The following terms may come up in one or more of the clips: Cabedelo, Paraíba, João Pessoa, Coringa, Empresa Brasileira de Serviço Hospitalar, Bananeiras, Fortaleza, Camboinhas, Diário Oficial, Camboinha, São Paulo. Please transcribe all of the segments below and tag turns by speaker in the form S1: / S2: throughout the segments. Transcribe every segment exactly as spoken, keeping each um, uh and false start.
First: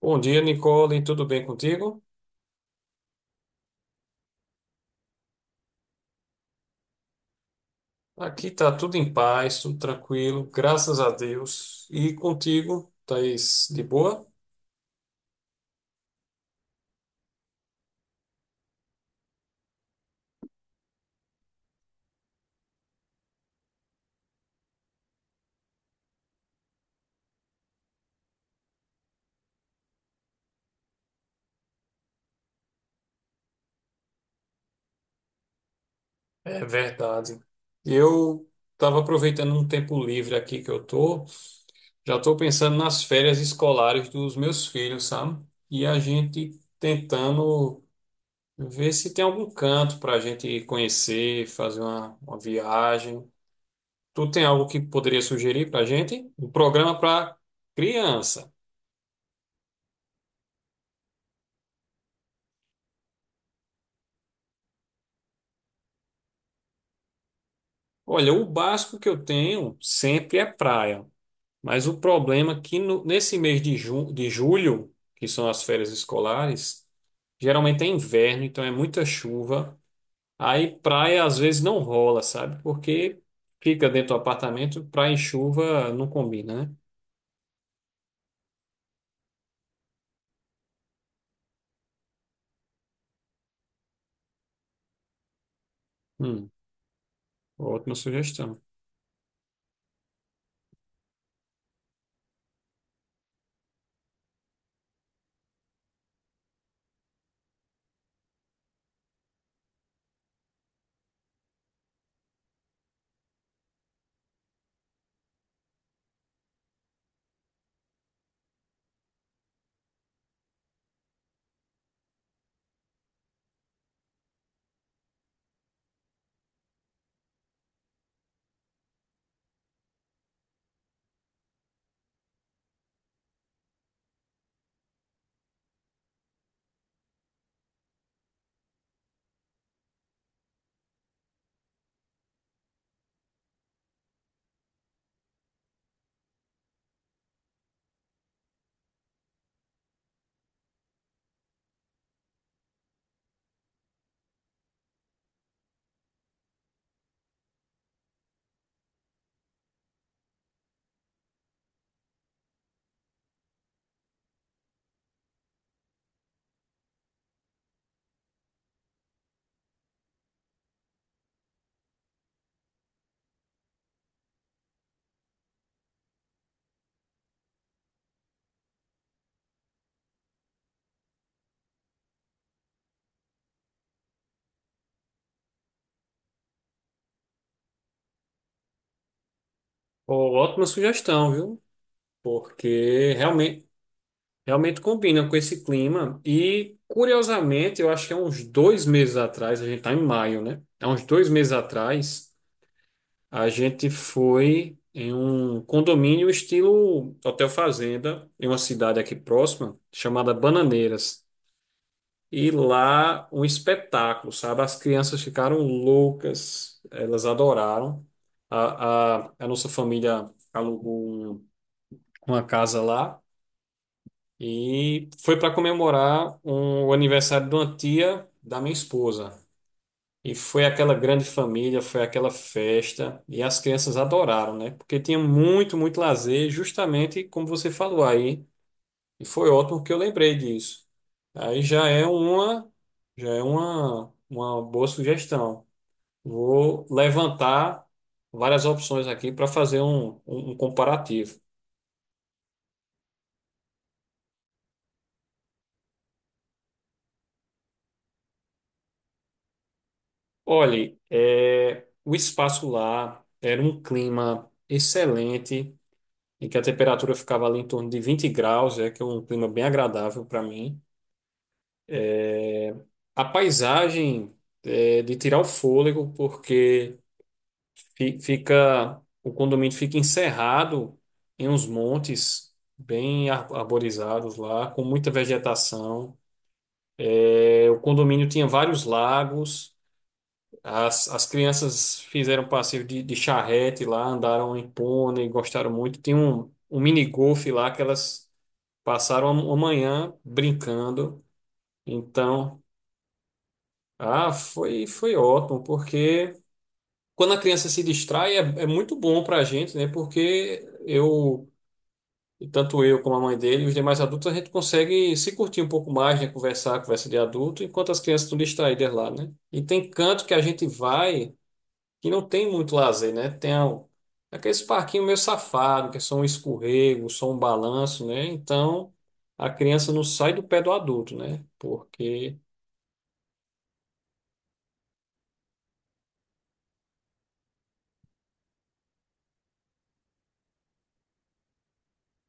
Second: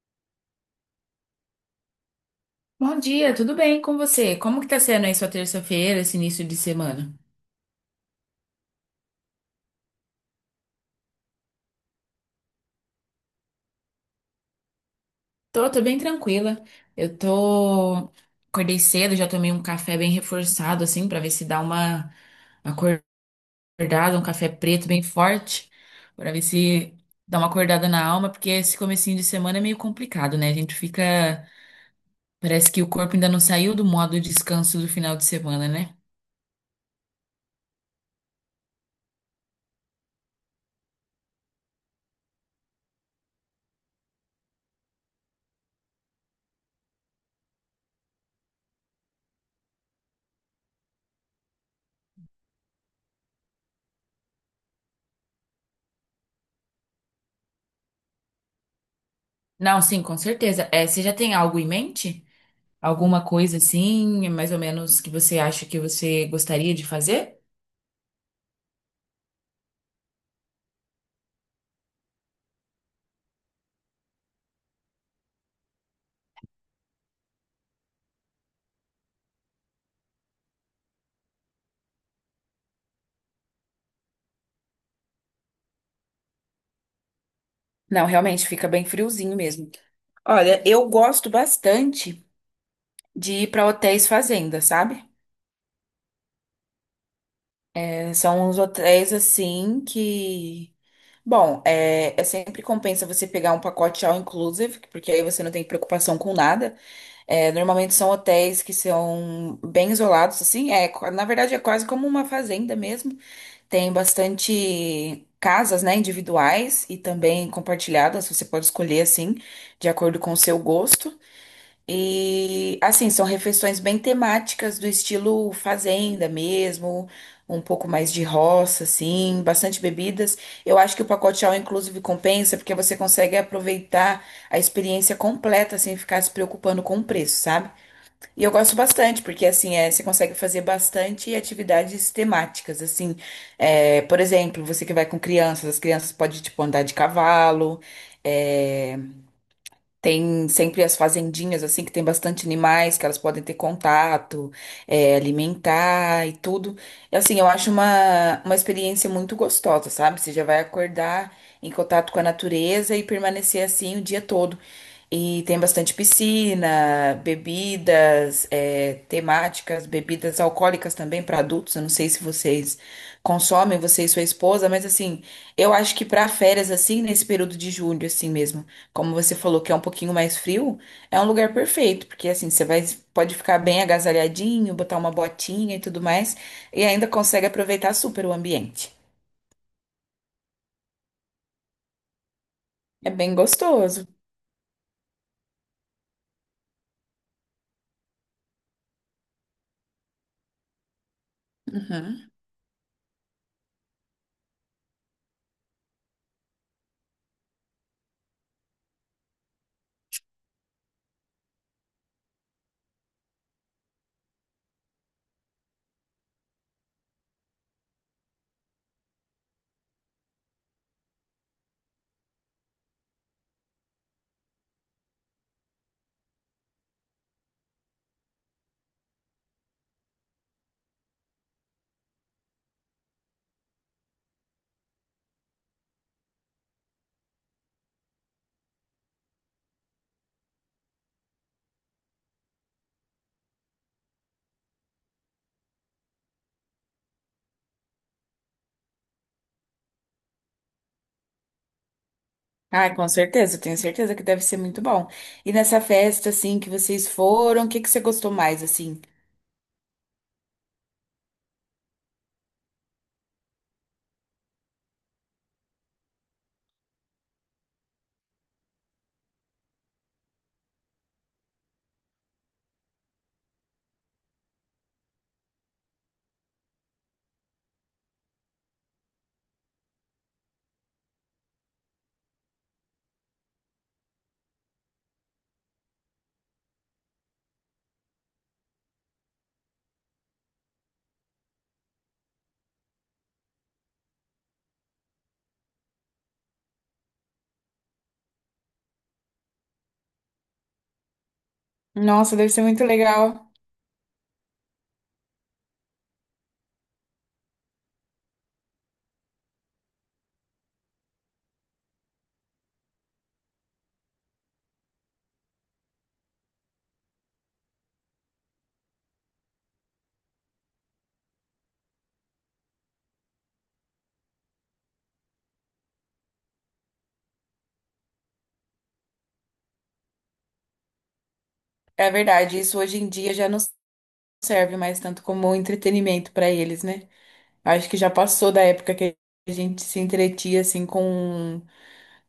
S1: Bom dia, Nicole. Tudo bem contigo?
S2: Bom dia, tudo bem com você? Como que tá sendo aí sua terça-feira, esse início de semana?
S1: Aqui tá tudo em paz, tudo tranquilo, graças a Deus. E contigo, Thaís, de boa?
S2: Tô, tô bem tranquila. Eu tô... Acordei cedo, já tomei um café bem reforçado, assim, pra ver se dá uma acordada, um café preto bem forte, pra ver se dá uma acordada na alma, porque esse comecinho de semana é meio complicado, né? A gente fica... Parece que o corpo ainda não saiu do modo descanso do final de semana, né?
S1: É verdade. Eu estava aproveitando um tempo livre aqui que eu tô. Já estou pensando nas férias escolares dos meus filhos, sabe? E a gente tentando ver se tem algum canto para a gente conhecer, fazer uma, uma viagem. Tu tem algo que poderia sugerir para a gente? Um programa para criança.
S2: Não, sim, com certeza. É, você já tem algo em mente? Alguma coisa assim, mais ou menos, que você acha que você gostaria de fazer?
S1: Olha, o básico que eu tenho sempre é praia, mas o problema é que no- nesse mês de, ju- de julho, que são as férias escolares, geralmente é inverno, então é muita chuva. Aí praia às vezes não rola, sabe? Porque fica dentro do apartamento, praia e chuva não combina, né?
S2: Não, realmente fica bem friozinho mesmo. Olha, eu gosto bastante de ir para hotéis fazenda, sabe?
S1: Hum, Ótima
S2: É, são
S1: sugestão.
S2: uns hotéis assim que, bom, é, é sempre compensa você pegar um pacote all inclusive, porque aí você não tem preocupação com nada. É, normalmente são hotéis que são bem isolados, assim. É, qua- na verdade é quase como uma fazenda mesmo. Tem bastante casas, né, individuais e também compartilhadas. Você pode escolher assim, de acordo com o seu gosto. E assim, são refeições bem temáticas do estilo fazenda mesmo, um pouco mais de roça, assim, bastante bebidas. Eu acho que o pacote all inclusive compensa porque você consegue aproveitar a experiência completa sem ficar se preocupando com o preço, sabe? E eu gosto bastante, porque assim, é, você consegue fazer bastante atividades temáticas, assim, é, por exemplo, você que vai com crianças, as crianças podem, tipo, andar de cavalo, é, tem sempre as fazendinhas, assim, que tem bastante animais que elas podem ter contato, é, alimentar e tudo. E, assim, eu acho uma, uma experiência muito gostosa, sabe? Você já vai acordar em contato com a natureza e permanecer assim o dia todo. E tem bastante piscina, bebidas, é, temáticas, bebidas alcoólicas também para adultos. Eu não sei se vocês consomem, você e sua esposa, mas assim, eu acho que para férias, assim, nesse período de julho, assim mesmo. Como você falou que é um pouquinho mais frio, é um lugar perfeito, porque assim, você vai, pode ficar bem agasalhadinho, botar uma botinha e tudo mais, e ainda consegue aproveitar super o ambiente.
S1: Ó, ótima sugestão, viu?
S2: É
S1: Porque
S2: bem
S1: realmente
S2: gostoso.
S1: Realmente combina com esse clima. E, curiosamente, eu acho que há uns dois meses atrás, a gente está em maio, né? Há uns dois meses
S2: Uhum.
S1: atrás, a gente foi em um condomínio estilo Hotel Fazenda, em uma cidade aqui próxima, chamada Bananeiras. E lá, um espetáculo, sabe? As crianças ficaram loucas, elas adoraram. A, a, a nossa família alugou um- uma casa lá. E foi para comemorar um- o aniversário de uma tia da minha esposa. E foi aquela grande família, foi aquela festa. E as crianças adoraram, né? Porque tinha muito, muito lazer, justamente como você falou aí. E foi ótimo que eu lembrei disso. Aí já é uma, já é uma, uma boa sugestão. Vou levantar várias opções aqui para fazer um, um um comparativo.
S2: Ah, com certeza, eu tenho certeza que deve ser muito bom. E nessa festa, assim, que vocês foram, o que que você gostou mais, assim?
S1: Olhe, é, o espaço lá era um clima excelente, em que a temperatura ficava ali em torno de vinte graus, é que é um clima bem agradável para mim. A paisagem é de tirar o fôlego, porque fi- fica o condomínio fica encerrado em uns montes bem ar- arborizados lá, com muita vegetação. É, o condomínio tinha vários lagos. As, as crianças fizeram passeio de, de charrete lá, andaram em pônei, gostaram muito. Tem um, um mini golfe lá que elas passaram a a manhã brincando.
S2: Nossa, deve
S1: Então,
S2: ser muito legal.
S1: ah, foi, foi ótimo, porque quando a criança se distrai é, é muito bom para a gente, né? Porque eu, tanto eu como a mãe dele, e os demais adultos, a gente consegue se curtir um pouco mais, né? Conversar, conversa de adulto, enquanto as crianças estão distraídas lá, né? E tem canto que a gente vai que não tem muito lazer, né? Tem a- aqueles parquinhos meio safado, que é só um escorrego, só um balanço, né? Então a criança não sai do pé do adulto, né?
S2: É
S1: Porque
S2: verdade, isso hoje em dia já não serve mais tanto como entretenimento para eles, né? Acho que já passou da época que a gente se entretia, assim, com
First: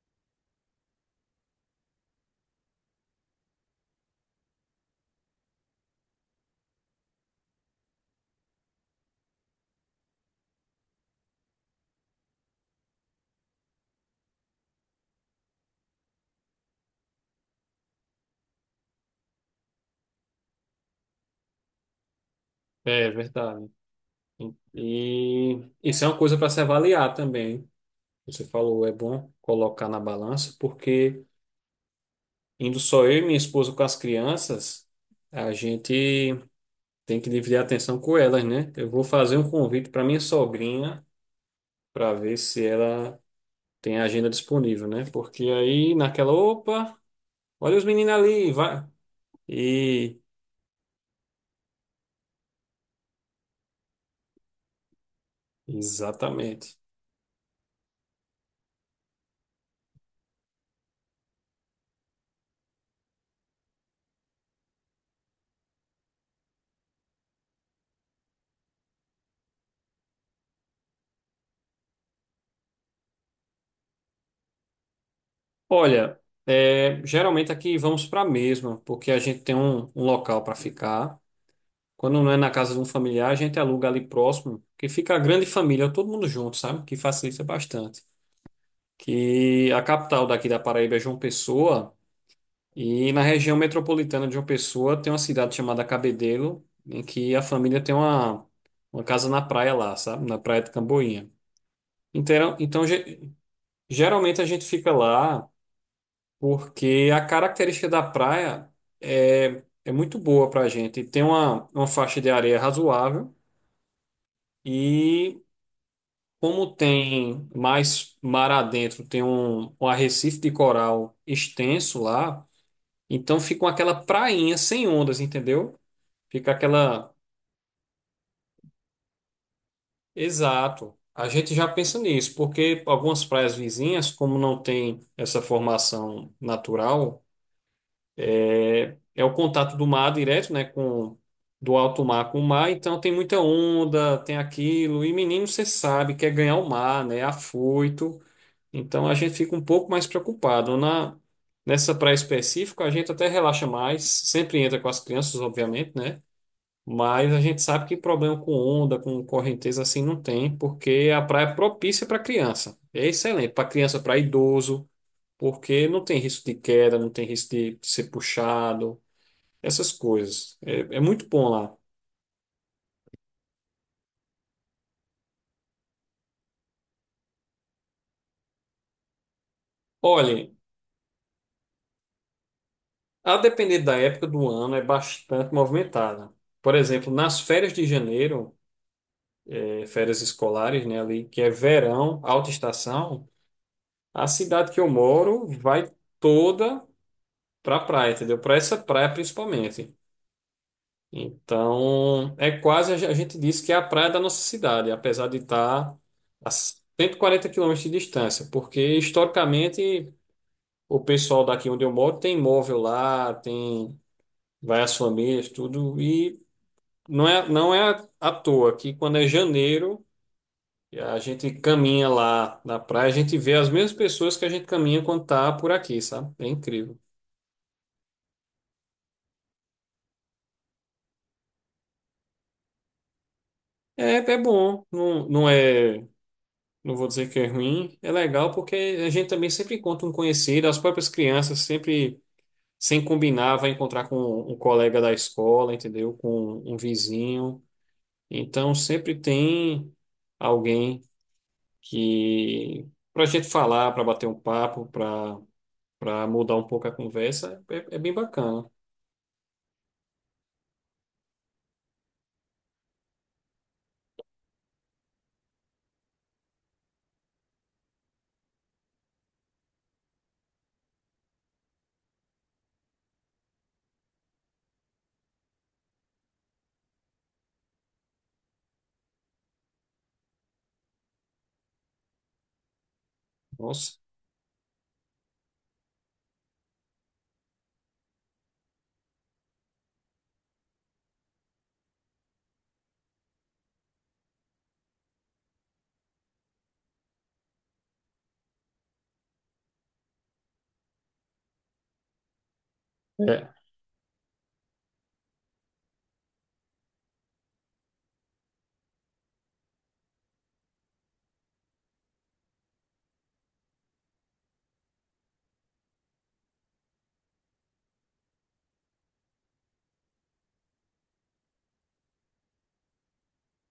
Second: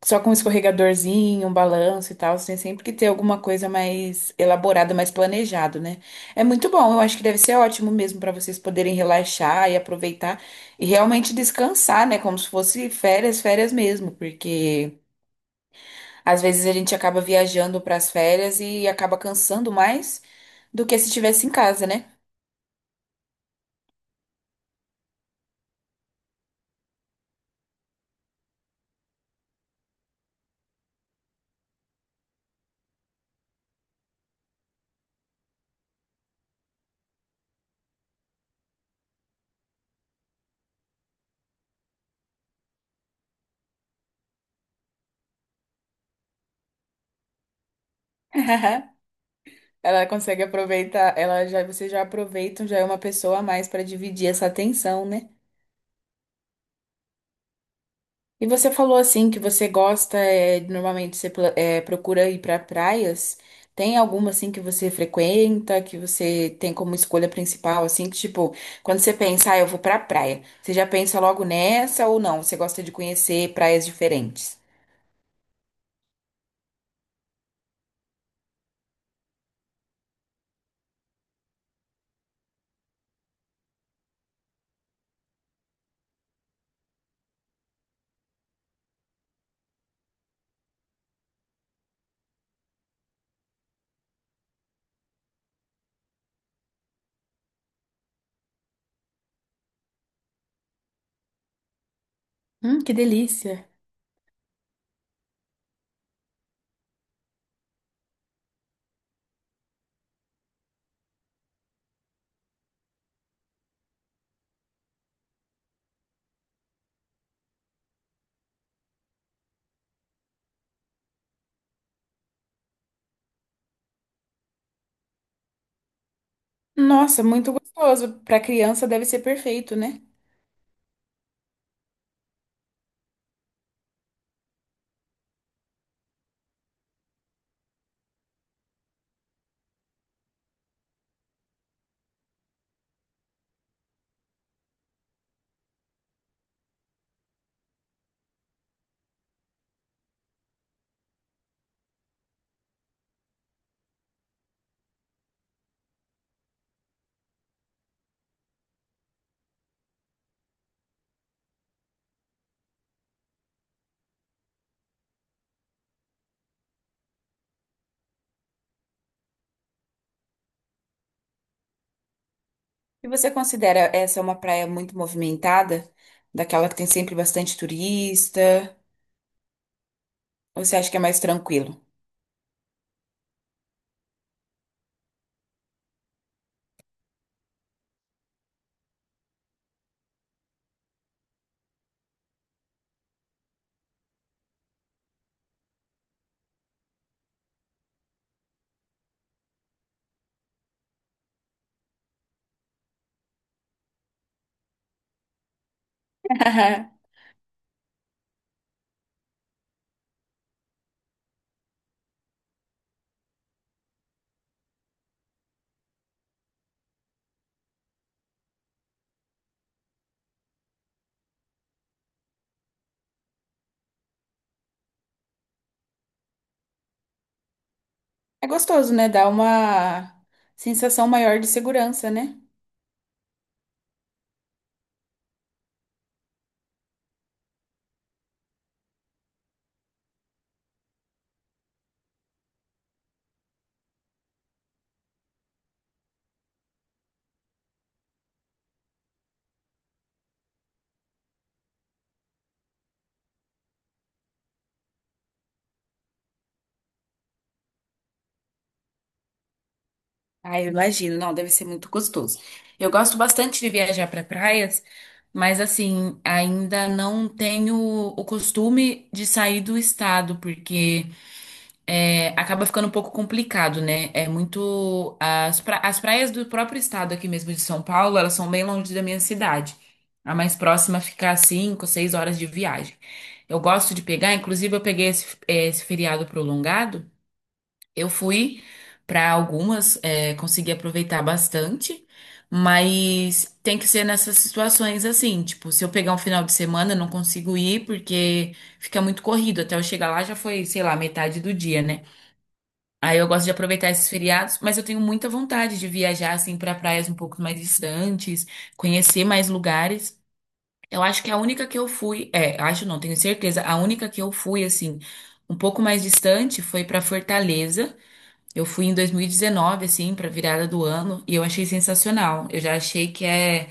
S2: só com um escorregadorzinho, um balanço e tal, você tem sempre que ter alguma coisa mais elaborada, mais planejado, né? É muito bom, eu acho que deve ser ótimo mesmo para vocês poderem relaxar e aproveitar e realmente descansar, né? Como se fosse férias, férias mesmo, porque às vezes a gente acaba viajando para as férias e acaba cansando mais do que se estivesse em casa, né?
S1: é verdade. E isso é uma coisa para se avaliar também. Você falou, é bom colocar na balança, porque indo só eu e minha esposa com as crianças, a gente tem que dividir a atenção com elas, né? Eu vou fazer um convite para minha sogrinha para ver se ela tem a agenda disponível, né? Porque aí naquela, opa, olha os meninos ali, vai.
S2: Ela
S1: E
S2: consegue aproveitar, ela já, vocês já aproveitam, já é uma pessoa a mais para dividir essa atenção, né?
S1: exatamente.
S2: E você falou assim que você gosta, é, normalmente você pla- é, procura ir para praias. Tem alguma assim que você frequenta, que você tem como escolha principal, assim, que tipo, quando você pensa, ah, eu vou pra praia, você já pensa logo nessa ou não? Você gosta de conhecer praias diferentes?
S1: Olha, é, geralmente aqui vamos para a mesma, porque a gente tem um, um local para ficar. Quando não é na casa de um familiar, a gente aluga ali próximo, que fica a grande família, todo mundo junto, sabe? Que facilita bastante. Que a capital daqui da Paraíba é João Pessoa. E na região metropolitana de João Pessoa tem uma cidade chamada Cabedelo, em que a família tem uma, uma casa na praia lá, sabe? Na praia de Camboinha. Então,
S2: Hum,
S1: então
S2: que
S1: ge-
S2: delícia.
S1: geralmente a gente fica lá porque a característica da praia é, é muito boa para a gente. Tem uma, uma faixa de areia razoável e como tem mais mar adentro, tem um, um arrecife de coral extenso lá, então fica aquela prainha sem ondas, entendeu? Fica aquela.
S2: Nossa, muito gostoso. Para criança deve ser perfeito, né?
S1: Exato. A gente já pensa nisso, porque algumas praias vizinhas, como não tem essa formação natural, é é o contato do mar direto, né, com do alto mar com o mar, então tem muita onda, tem aquilo, e menino você sabe quer ganhar o mar, né, é afoito. Então a gente fica um pouco mais preocupado na nessa praia específica, a gente até relaxa mais, sempre entra com as crianças, obviamente, né? Mas a gente sabe que problema com onda, com correnteza assim não tem, porque a praia é propícia para criança. É excelente para criança, para idoso, porque não tem risco de queda, não tem risco de ser puxado, essas coisas. É, é muito bom lá.
S2: E você considera essa uma praia muito movimentada? Daquela que tem sempre bastante turista?
S1: Olhem,
S2: Ou você acha que é mais tranquilo?
S1: a depender da época do ano, é bastante movimentada. Por exemplo, nas férias de janeiro, eh, férias escolares, né, ali, que é verão, alta estação, a cidade que eu moro vai toda para a praia, entendeu? Para essa praia principalmente. Então, é quase, a gente diz que é a praia da nossa cidade, apesar de estar a cento e quarenta quilômetros de distância, porque historicamente o pessoal daqui onde eu moro tem imóvel lá, tem várias famílias, tudo, e não é, não é à toa que quando é janeiro, e a gente caminha lá na praia, a gente vê as mesmas pessoas que a gente caminha quando tá por aqui, sabe? É incrível.
S2: É gostoso, né? Dá uma sensação maior de segurança, né?
S1: É, é bom, não, não é. Não vou dizer que é ruim, é legal porque a gente também sempre encontra um conhecido, as próprias crianças sempre, sem combinar, vai encontrar com um um colega da escola, entendeu? Com um vizinho. Então sempre tem alguém que para a gente falar, para bater um papo, para para mudar um pouco a conversa, é, é bem bacana.
S2: Ah, eu imagino. Não, deve ser muito gostoso. Eu gosto bastante de viajar para praias, mas assim, ainda não tenho o costume de sair do estado, porque é, acaba ficando um pouco complicado, né? É muito. As, pra- as praias do próprio estado aqui mesmo de São Paulo, elas são bem longe da minha cidade. A mais próxima fica a cinco, seis horas de viagem. Eu gosto
S1: Nossa.
S2: de pegar, inclusive eu peguei esse, esse feriado prolongado. Eu fui para algumas, é, consegui aproveitar bastante, mas tem que ser nessas situações assim, tipo, se eu pegar um final de semana, eu não consigo ir porque fica muito corrido. Até eu chegar lá já foi, sei lá, metade do dia, né? Aí eu gosto
S1: É.
S2: de aproveitar esses feriados, mas eu tenho muita vontade de viajar assim para praias um pouco mais distantes, conhecer mais lugares. Eu acho que a única que eu fui, é, acho não, tenho certeza, a única que eu fui assim, um pouco mais distante foi para Fortaleza. Eu fui em dois mil e dezenove assim, para virada do ano, e eu achei sensacional. Eu já achei que é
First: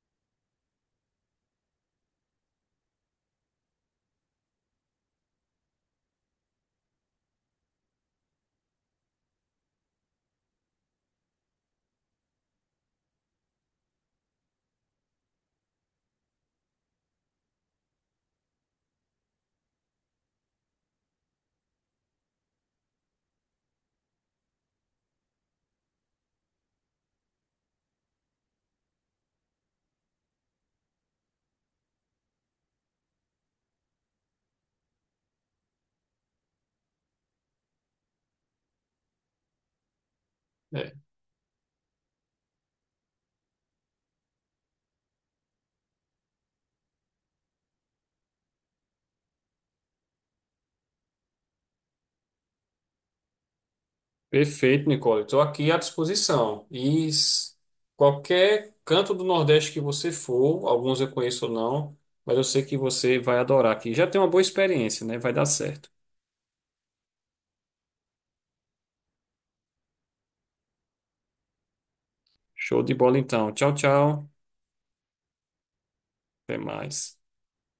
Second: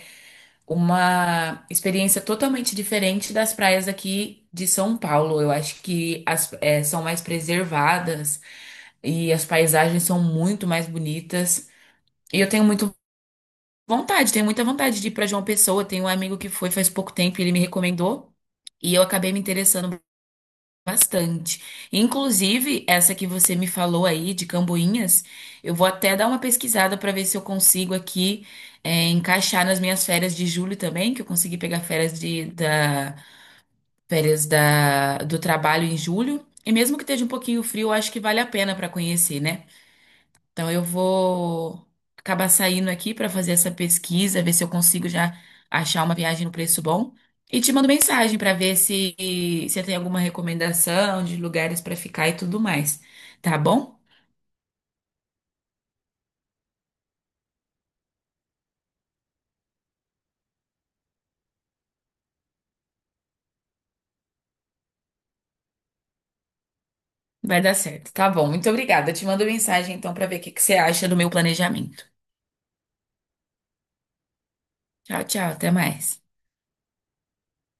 S2: uma experiência totalmente diferente das praias aqui de São Paulo. Eu acho que as, eh, são mais preservadas e as paisagens são muito mais bonitas. E eu tenho muito vontade, tenho muita vontade de ir para João Pessoa. Tenho um amigo que foi faz pouco tempo e ele me recomendou. E eu acabei me interessando bastante. Inclusive, essa que você me falou aí de Camboinhas, eu vou até dar uma pesquisada para ver se eu consigo aqui é, encaixar nas minhas férias de julho também, que eu consegui pegar férias de, da, férias da, do trabalho em julho. E mesmo que esteja um pouquinho frio, eu acho que vale a pena para conhecer, né? Então eu vou acabar saindo aqui para fazer essa pesquisa, ver se eu consigo já achar uma viagem no preço bom. E te mando mensagem para ver se se tem alguma recomendação de lugares para ficar e tudo mais. Tá bom?
S1: Perfeito, Nicole. Estou aqui à disposição. E s- qualquer canto do Nordeste que você for, alguns eu conheço ou não, mas eu sei que você vai adorar aqui. Já tem uma boa experiência, né? Vai dar certo.
S2: Vai dar certo. Tá bom. Muito obrigada. Eu te mando mensagem então para ver o que que você acha do meu planejamento.
S1: Show de bola então. Tchau, tchau.
S2: Tchau, tchau. Até mais.
S1: Até mais.